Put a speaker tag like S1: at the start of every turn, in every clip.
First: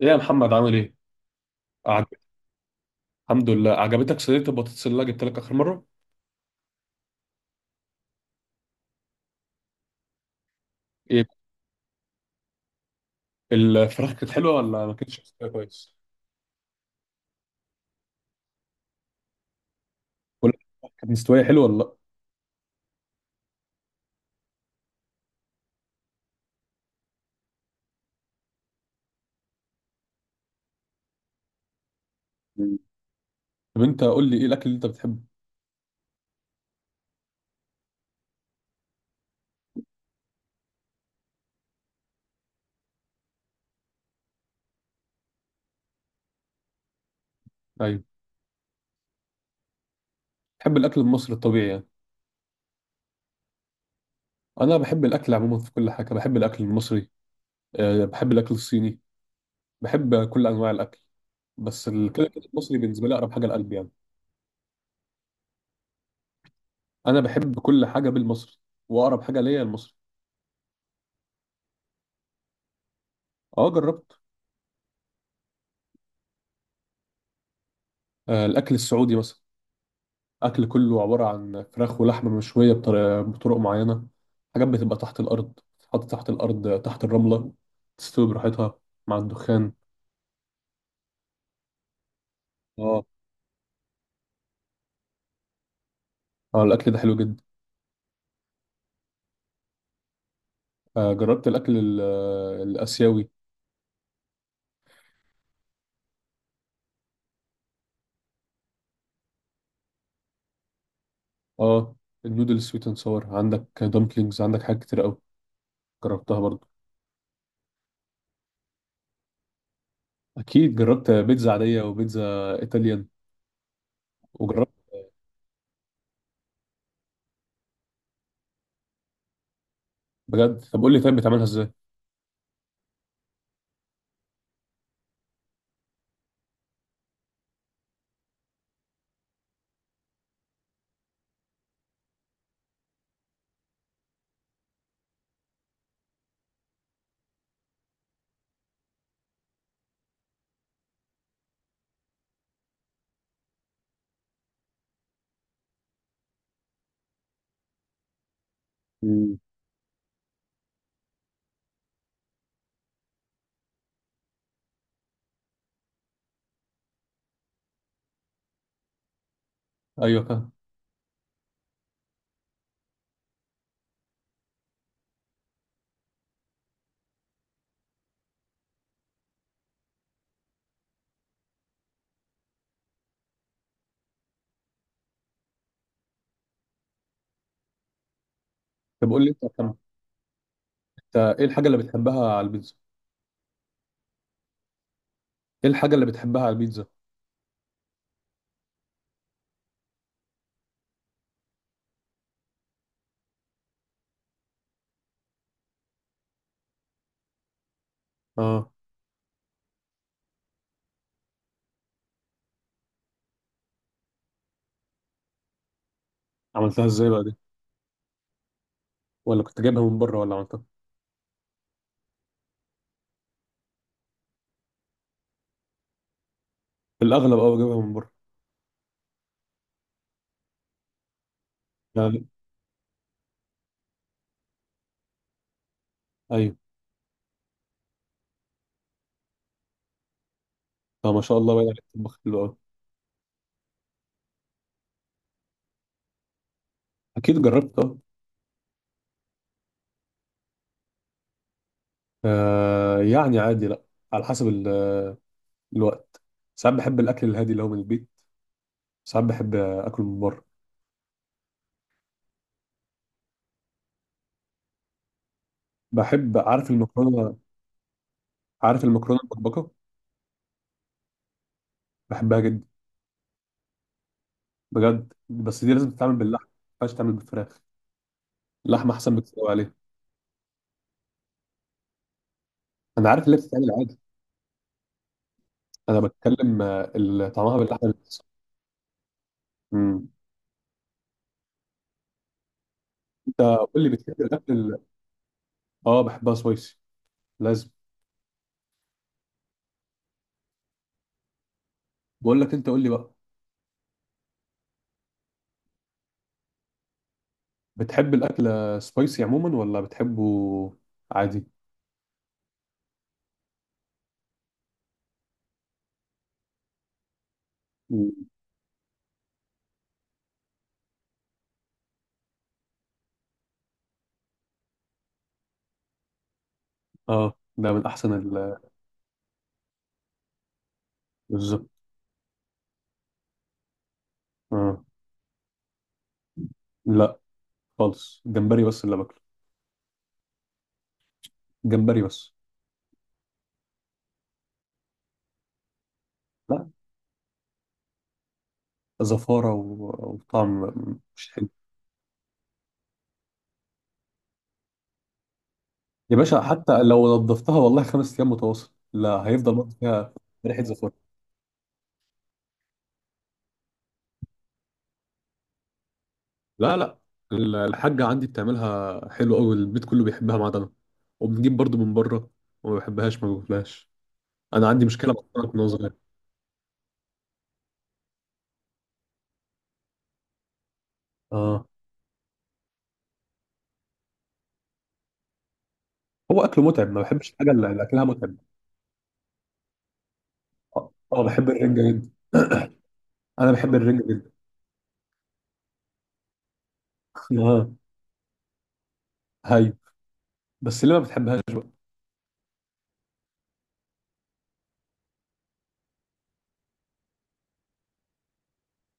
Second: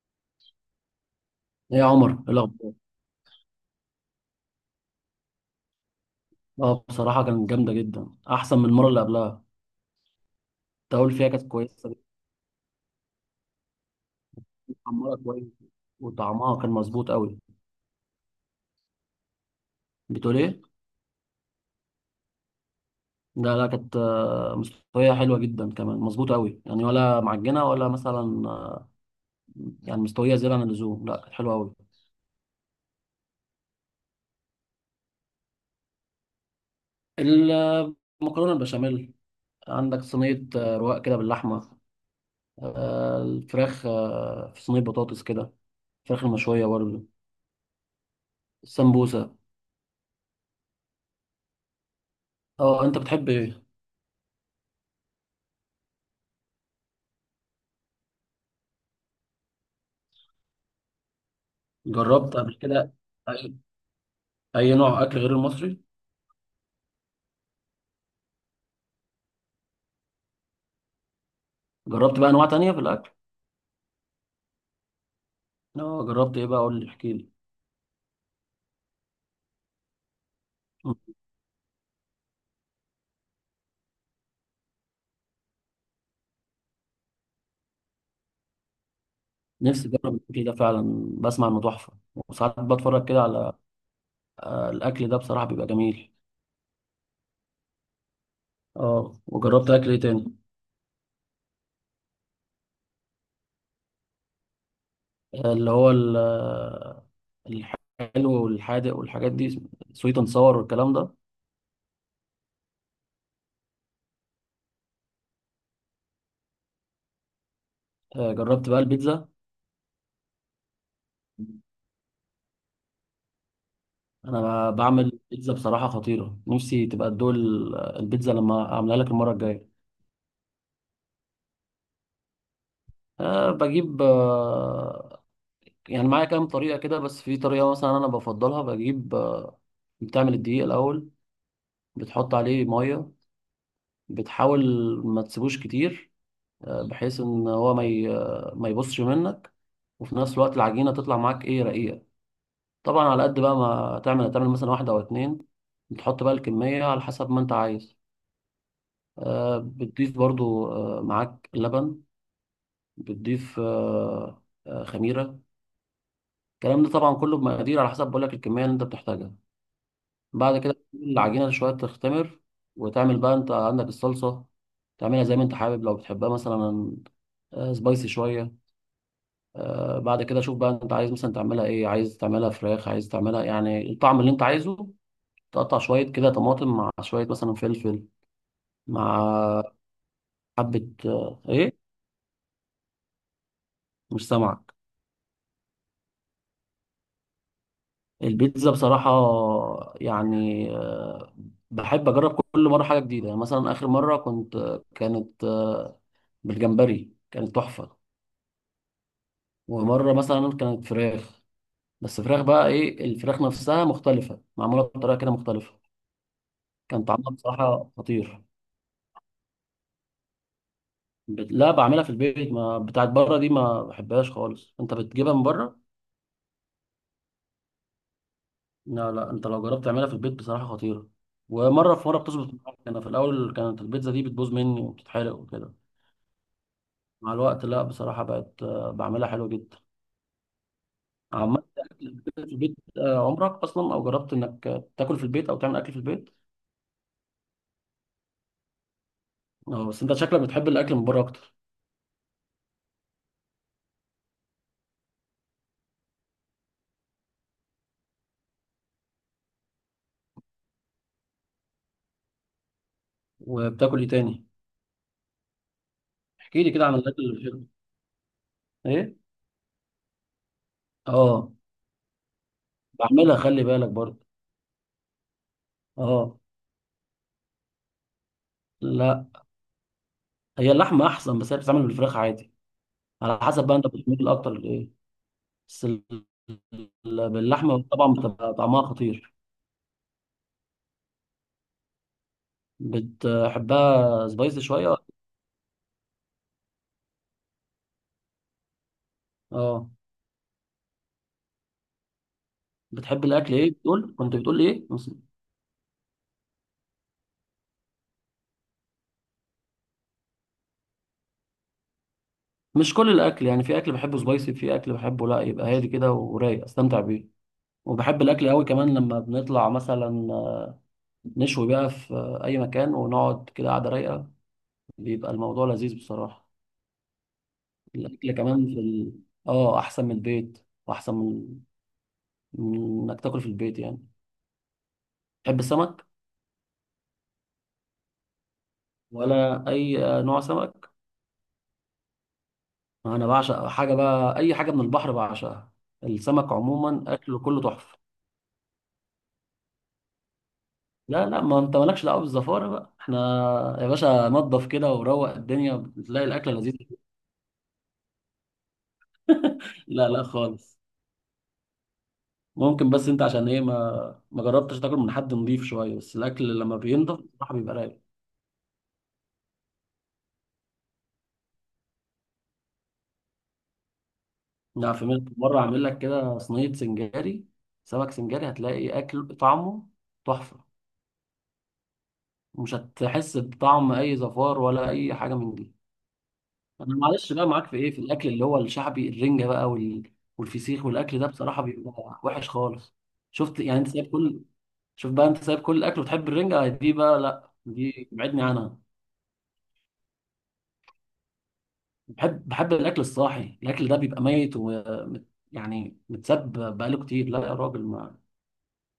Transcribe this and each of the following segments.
S1: ايه يا محمد عامل ايه؟
S2: ايه يا
S1: أعج...
S2: عمر، ايه الاخبار؟
S1: الحمد لله. عجبتك صينية البطاطس اللي أنا جبت لك آخر مرة؟
S2: اه، بصراحه كانت جامده جدا، احسن من المره اللي قبلها. التقول
S1: ايه.
S2: فيها كانت كويسه، كانت
S1: الفراخ كانت حلوة ولا ما
S2: محمره
S1: كانتش مستوية
S2: كويس
S1: كويس؟
S2: وطعمها كان مظبوط قوي. بتقول
S1: ولا
S2: ايه؟
S1: الفراخ كانت مستوية حلوة ولا لا؟
S2: لا لا كانت مستويه حلوه جدا كمان، مظبوطه قوي يعني، ولا معجنه ولا مثلا يعني مستويه زياده عن اللزوم. لا كانت حلوه قوي.
S1: مم. طب انت قول لي ايه الأكل اللي انت بتحبه؟
S2: المكرونه البشاميل، عندك صينيه رواق كده باللحمه، الفراخ، في صينيه بطاطس كده، الفراخ المشويه برضه،
S1: ايوه،
S2: السمبوسه.
S1: بتحب الأكل المصري الطبيعي يعني.
S2: اه انت بتحب ايه؟
S1: أنا بحب الأكل عموما، في كل حاجة بحب الأكل المصري. أه بحب الأكل الصيني. بحب كل أنواع الأكل. بس كده
S2: جربت
S1: كده
S2: قبل
S1: المصري
S2: كده
S1: بالنسبة لي أقرب حاجة لقلبي يعني.
S2: اي نوع اكل غير المصري؟
S1: أنا بحب كل حاجة بالمصري، وأقرب حاجة ليا المصري.
S2: جربت بقى انواع تانية في الاكل؟
S1: أه جربت.
S2: اه جربت ايه بقى؟ قول لي، احكي لي.
S1: أه الأكل السعودي مثلا. اكل كله
S2: مم.
S1: عباره عن فراخ ولحمه مشويه بطرق معينه. حاجات بتبقى تحت الارض، تتحط تحت الارض تحت الرمله، تستوي براحتها مع الدخان.
S2: نفسي اجرب الاكل ده فعلا، بسمع انه تحفه، وساعات
S1: اه.
S2: بتفرج كده على الاكل ده، بصراحه بيبقى جميل.
S1: اه الاكل ده حلو جدا.
S2: اه وجربت اكل ايه تاني؟
S1: آه جربت الاكل الاسيوي.
S2: اللي هو الحلو والحادق والحاجات دي، سويت اند ساور والكلام ده.
S1: اه، النودل سويت اند ساور، عندك دمبلينجز، عندك حاجات كتير قوي. جربتها برضو.
S2: جربت بقى البيتزا.
S1: اكيد جربت بيتزا عاديه وبيتزا ايطاليان. وجربت.
S2: انا بعمل بيتزا بصراحه خطيره، نفسي تبقى تدوق البيتزا لما اعملها لك المره الجايه.
S1: بجد؟ طب قول لي، طيب بتعملها ازاي؟
S2: أه، بجيب يعني معايا كام طريقة كده، بس في طريقة مثلا أنا بفضلها. بجيب بتعمل الدقيق الأول، بتحط عليه مية، بتحاول ما تسيبوش كتير، بحيث إن هو ما ي- آه، ما يبصش منك، وفي نفس الوقت العجينة تطلع معاك إيه، رقيقة. طبعا على قد بقى ما تعمل مثلا واحدة أو اتنين. بتحط بقى الكمية على حسب ما أنت عايز.
S1: مم.
S2: بتضيف برضو معاك لبن، بتضيف خميرة. الكلام ده طبعا كله بمقادير على حسب، بقولك الكمية اللي أنت بتحتاجها.
S1: ايوه فاهم.
S2: بعد كده تسيب العجينة شوية تختمر، وتعمل بقى انت عندك الصلصة، تعملها زي ما انت حابب. لو بتحبها مثلا سبايسي شوية. بعد كده شوف بقى انت عايز مثلا تعملها ايه، عايز تعملها فراخ، عايز تعملها يعني الطعم اللي انت عايزه. تقطع شوية كده طماطم مع شوية مثلا فلفل،
S1: طب قول لي
S2: مع
S1: انت،
S2: حبة
S1: أنت ايه الحاجه اللي
S2: ايه.
S1: بتحبها على البيتزا؟
S2: مش سامعك.
S1: ايه الحاجه اللي بتحبها على البيتزا؟
S2: البيتزا بصراحة يعني بحب أجرب كل مرة حاجة جديدة. يعني مثلا آخر مرة كنت كانت بالجمبري، كانت تحفة.
S1: اه.
S2: ومرة مثلا كانت فراخ، بس فراخ بقى ايه، الفراخ نفسها مختلفة، معمولة بطريقة كده مختلفة.
S1: عملتها
S2: كان
S1: ازاي بقى
S2: طعمها
S1: دي؟
S2: بصراحة خطير.
S1: ولا كنت جايبها من بره ولا عملتها؟
S2: لا بعملها في البيت، ما بتاعت بره دي ما بحبهاش خالص، انت بتجيبها من بره.
S1: في الاغلب اه، جايبها من بره.
S2: لا لا، انت لو جربت تعملها في البيت بصراحة خطيرة. ومرة في مرة
S1: يعني،
S2: بتظبط معاك، انا في الاول كانت البيتزا دي بتبوظ مني وبتتحرق وكده.
S1: ايوه.
S2: مع الوقت لا، بصراحة بقت بعملها حلو جدا.
S1: طب ما شاء الله،
S2: عملت
S1: باين عليك
S2: اكل
S1: تطبخ حلو
S2: في
S1: قوي.
S2: البيت عمرك اصلا، او جربت انك تاكل في البيت او تعمل اكل في البيت؟
S1: اكيد جربت اه.
S2: اه، بس انت شكلك بتحب الاكل من بره اكتر.
S1: يعني عادي لا. على حسب الوقت. ساعات بحب الاكل الهادي اللي هو من البيت، ساعات بحب اكل من بره.
S2: وبتاكل ايه تاني؟
S1: بحب،
S2: احكي
S1: عارف،
S2: لي كده عن الاكل
S1: المكرونه.
S2: اللي بتحبه.
S1: عارف
S2: ايه.
S1: المكرونه المبكبكه؟
S2: اه.
S1: بحبها جدا.
S2: بعملها، خلي بالك برضه.
S1: بجد، بس دي لازم تتعمل
S2: اه.
S1: باللحمه، ما ينفعش تعمل بالفراخ. اللحمه احسن
S2: لا،
S1: بكتير قوي عليها.
S2: هي اللحمه احسن، بس هي بتتعمل بالفراخ عادي.
S1: انا عارف اللي
S2: على حسب
S1: بتتعمل
S2: بقى انت
S1: عادي.
S2: بتميل اكتر لايه. بس
S1: انا بتكلم طعمها باللحمه
S2: باللحمه
S1: اللي
S2: طبعا
S1: بتحصل.
S2: بتبقى طعمها خطير.
S1: مم. انت قول لي بتحب
S2: بتحبها سبايسي
S1: الاكل.
S2: شويه.
S1: اه، بحبها سبايسي. لازم.
S2: اه.
S1: بقول لك، انت قول لي بقى.
S2: بتحب الاكل ايه؟ بتقول، كنت بتقول ايه
S1: بتحب الاكل سبايسي عموما ولا بتحبه عادي؟
S2: مش كل الاكل يعني، في اكل بحبه سبايسي، في اكل بحبه لا، يبقى هادي كده ورايق، استمتع بيه.
S1: مم.
S2: وبحب الاكل قوي كمان لما بنطلع مثلا، نشوي بقى في اي مكان، ونقعد كده قعده رايقه، بيبقى الموضوع لذيذ بصراحه.
S1: اه، ده من احسن
S2: الاكل كمان في ال... اه احسن من البيت، واحسن من
S1: بالظبط.
S2: من انك تاكل في البيت يعني.
S1: اه
S2: تحب السمك؟
S1: لا خالص، جمبري بس اللي باكله.
S2: ولا اي نوع سمك؟
S1: جمبري بس.
S2: انا بعشق حاجه بقى، اي حاجه من البحر بعشقها، السمك
S1: لا،
S2: عموما اكله كله تحفه.
S1: زفاره وطعم
S2: لا
S1: مش
S2: لا،
S1: حلو.
S2: ما انت مالكش دعوه بالزفاره بقى، احنا يا باشا نضف كده وروق الدنيا،
S1: يا
S2: بتلاقي
S1: باشا،
S2: الاكله
S1: حتى
S2: لذيذه.
S1: لو نضفتها والله 5 ايام متواصل، لا، هيفضل برضه
S2: لا
S1: فيها
S2: لا
S1: ريحه
S2: خالص.
S1: زفاره.
S2: ممكن، بس انت عشان ايه ما جربتش تاكل من حد نضيف شويه؟ بس الاكل
S1: لا
S2: لما
S1: لا،
S2: بينضف بصراحه بيبقى رايق.
S1: الحاجه عندي بتعملها حلو قوي، البيت كله بيحبها ما عدا انا. وبنجيب برضه من بره، وما بحبهاش ما باكلهاش. انا عندي
S2: يعني في
S1: مشكله مع السمك
S2: مره
S1: من وأنا
S2: اعمل
S1: صغير.
S2: لك كده صينيه سنجاري، سمك سنجاري، هتلاقي اكل طعمه تحفه،
S1: اه.
S2: ومش هتحس بطعم اي زفار ولا اي حاجه من دي.
S1: هو اكله متعب،
S2: انا
S1: ما بحبش
S2: معلش بقى
S1: الحاجه
S2: معاك
S1: اللي
S2: في
S1: اللي
S2: ايه، في
S1: اكلها
S2: الاكل
S1: متعب.
S2: اللي هو الشعبي، الرنجه بقى وال... والفسيخ
S1: اه.
S2: والاكل ده
S1: بحب
S2: بصراحه
S1: الرنجه جدا.
S2: بيبقى وحش خالص.
S1: انا
S2: شفت
S1: بحب
S2: يعني انت
S1: الرنجه
S2: سايب
S1: جدا.
S2: كل، شوف بقى انت سايب كل الاكل وتحب الرنجه دي بقى؟ لا
S1: اه.
S2: دي ابعدني عنها.
S1: هاي. بس ليه ما بتحبهاش بقى؟
S2: بحب الاكل الصاحي، الاكل ده بيبقى ميت ومت يعني، متساب بقاله كتير، لا يا راجل،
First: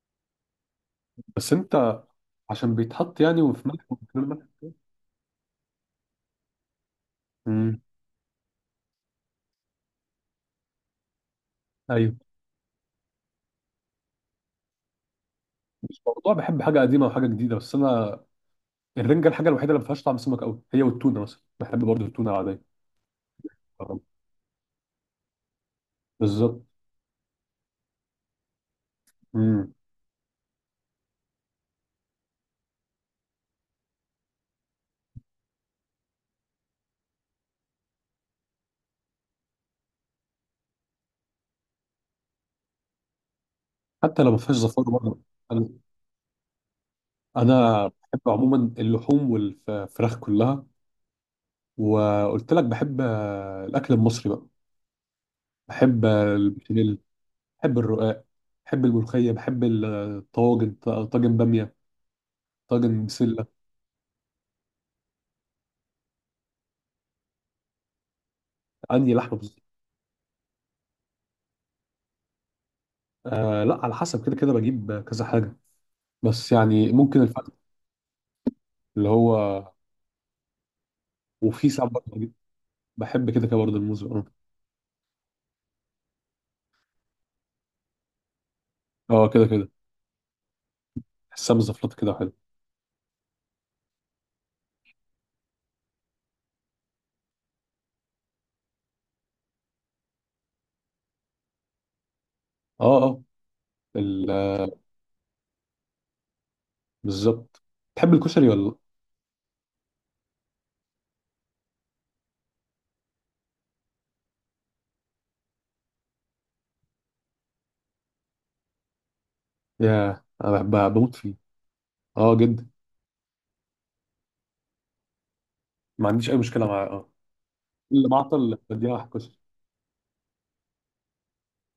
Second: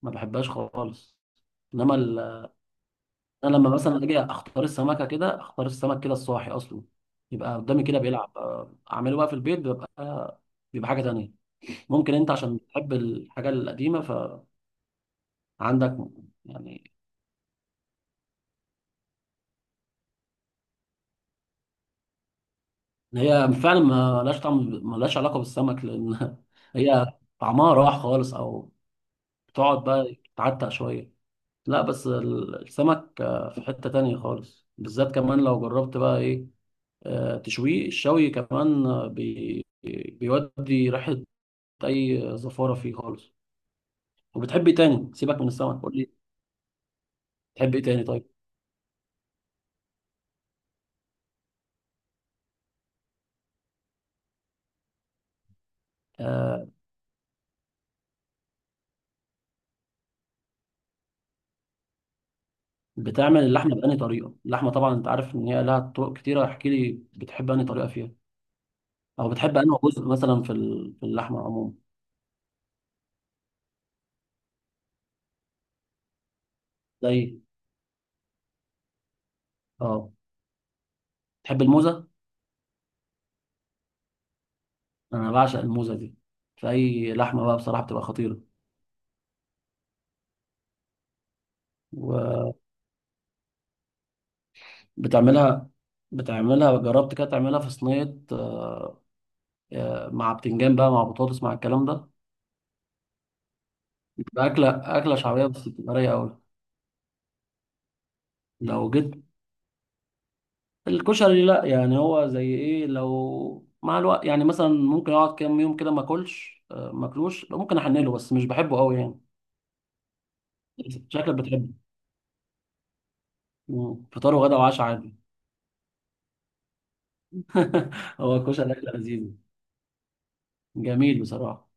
S2: ما بحبهاش خالص.
S1: بس
S2: انما
S1: انت
S2: ال...
S1: عشان بيتحط يعني،
S2: انا
S1: وفي
S2: لما
S1: ملح
S2: مثلا اجي
S1: والكلام
S2: اختار
S1: ده.
S2: السمكه كده، اختار السمك كده الصاحي اصلا، يبقى
S1: امم.
S2: قدامي كده بيلعب اعمله بقى في البيت، بيبقى حاجه تانية. ممكن
S1: ايوه.
S2: انت عشان بتحب الحاجه القديمه، فعندك
S1: مش موضوع بحب حاجه
S2: يعني،
S1: قديمه وحاجه جديده، بس انا الرنجه الحاجه الوحيده اللي ما فيهاش طعم سمك قوي، هي والتونه مثلا، بحب برضه التونه العاديه.
S2: إن هي فعلا
S1: آه.
S2: ما لهاش طعم، ما لهاش علاقه بالسمك، لان
S1: بالظبط.
S2: هي طعمها راح خالص، او
S1: امم.
S2: بتقعد بقى تعتق شويه. لا بس السمك في حتة تانية خالص، بالذات كمان لو جربت بقى ايه تشويه، الشوي كمان آه، بي بيودي ريحة اي زفارة فيه خالص.
S1: حتى لو ما فيهاش
S2: وبتحب ايه
S1: زفاره
S2: تاني
S1: برضه.
S2: سيبك من
S1: انا
S2: السمك؟ قول لي. بتحب ايه
S1: أنا
S2: تاني
S1: بحب
S2: طيب؟
S1: عموما اللحوم والفراخ كلها. وقلت لك بحب الأكل المصري بقى. بحب
S2: آه،
S1: البشاميل. بحب الرقاق. بحب الملوخية. بحب الطواجن، طاجن بامية، طاجن
S2: بتعمل
S1: بسلة.
S2: اللحمة بأنهي طريقة؟ اللحمة طبعا انت عارف ان هي لها طرق كتيرة، احكي لي بتحب أنهي طريقة فيها،
S1: عندي
S2: او
S1: لحمة
S2: بتحب
S1: بس.
S2: أنهي جزء مثلا في في اللحمة عموما؟
S1: آه لا، على حسب كده كده بجيب كذا حاجة. بس يعني ممكن
S2: زي.
S1: الفخذ، اللي هو.
S2: اه. بتحب
S1: وفي ساعات
S2: الموزة؟
S1: برضه بحب كده كده برضه الموز، اه.
S2: انا بعشق الموزة دي، في اي لحمة بقى بصراحة بتبقى خطيرة.
S1: اه، كده كده بحسها مزفلطة كده وحلو.
S2: و... بتعملها، جربت كده تعملها في صينية مع بتنجان بقى، مع بطاطس، مع الكلام ده؟
S1: اه، اه ال-
S2: بتبقى
S1: آه،
S2: أكلة شعبية، بس بتبقى رايقة أوي.
S1: بالظبط. تحب الكشري ولا لا؟
S2: لو جيت، الكشري لأ يعني، هو زي إيه، لو مع الوقت يعني مثلا، ممكن أقعد كام يوم كده ما أكلش ما أكلوش، ممكن أحنله، بس مش بحبه أوي يعني.
S1: ياه، انا بموت فيه.
S2: شكلك بتحبه.
S1: اه جدا.
S2: مم. فطار وغدا وعشاء عادي.
S1: ما عنديش اي مشكلة معاه، اه. اللي
S2: هو
S1: معطل
S2: الكشري أكلة
S1: بديها واحد
S2: لذيذة،
S1: كشري.
S2: جميل بصراحة.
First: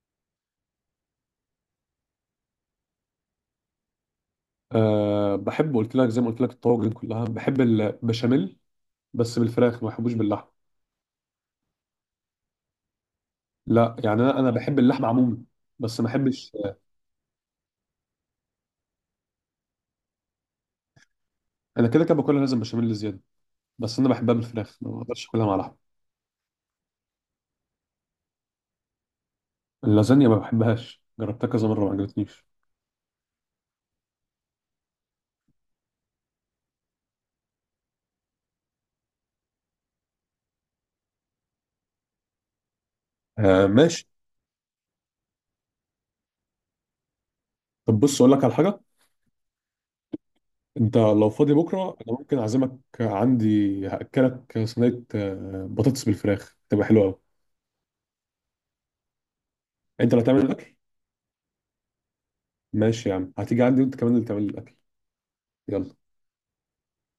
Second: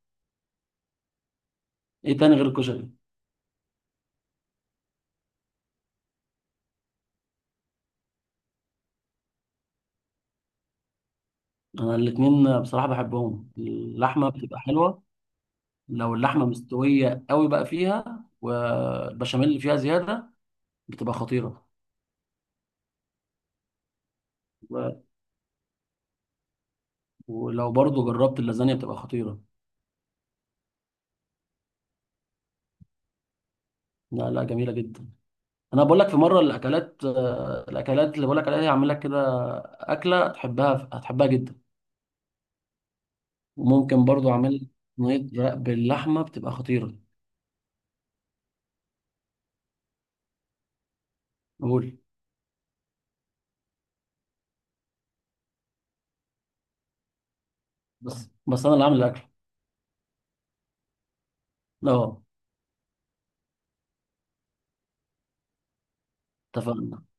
S2: إيه تاني غير الكشري؟
S1: أه بحب، قلت لك زي ما قلت لك الطواجن كلها، بحب البشاميل، بس بالفراخ، ما بحبوش باللحمه.
S2: أنا الاتنين بصراحة بحبهم،
S1: لا يعني
S2: اللحمة
S1: انا
S2: بتبقى
S1: بحب
S2: حلوة.
S1: اللحمه عموما، بس ما
S2: لو اللحمه
S1: بحبش.
S2: مستويه قوي بقى فيها، والبشاميل اللي فيها زياده، بتبقى خطيره.
S1: انا كده كده باكلها لازم بشاميل زياده. بس انا بحبها بالفراخ، ما
S2: و-
S1: بقدرش اكلها مع لحمه.
S2: ولو برضو جربت اللازانيا بتبقى خطيره.
S1: اللازانيا ما بحبهاش، جربتها كذا مره ما عجبتنيش.
S2: لا لا جميله جدا. انا بقول لك في مره الاكلات، الاكلات اللي بقول لك عليها دي هعمل لك كده اكله تحبها، هتحبها جدا.
S1: أه
S2: وممكن
S1: ماشي.
S2: برضو اعمل لك صينيه رق باللحمه بتبقى خطيره.
S1: طب بص اقول لك على حاجه. انت لو فاضي بكره،
S2: قول.
S1: انا ممكن اعزمك عندي. هاكلك صينيه بطاطس بالفراخ، تبقى حلوه قوي.
S2: بس انا اللي عامل الاكل.
S1: انت اللي هتعمل الاكل؟
S2: اه.
S1: ماشي يا عم، هتيجي عندي وانت كمان اللي تعمل الاكل. يلا.
S2: اتفقنا.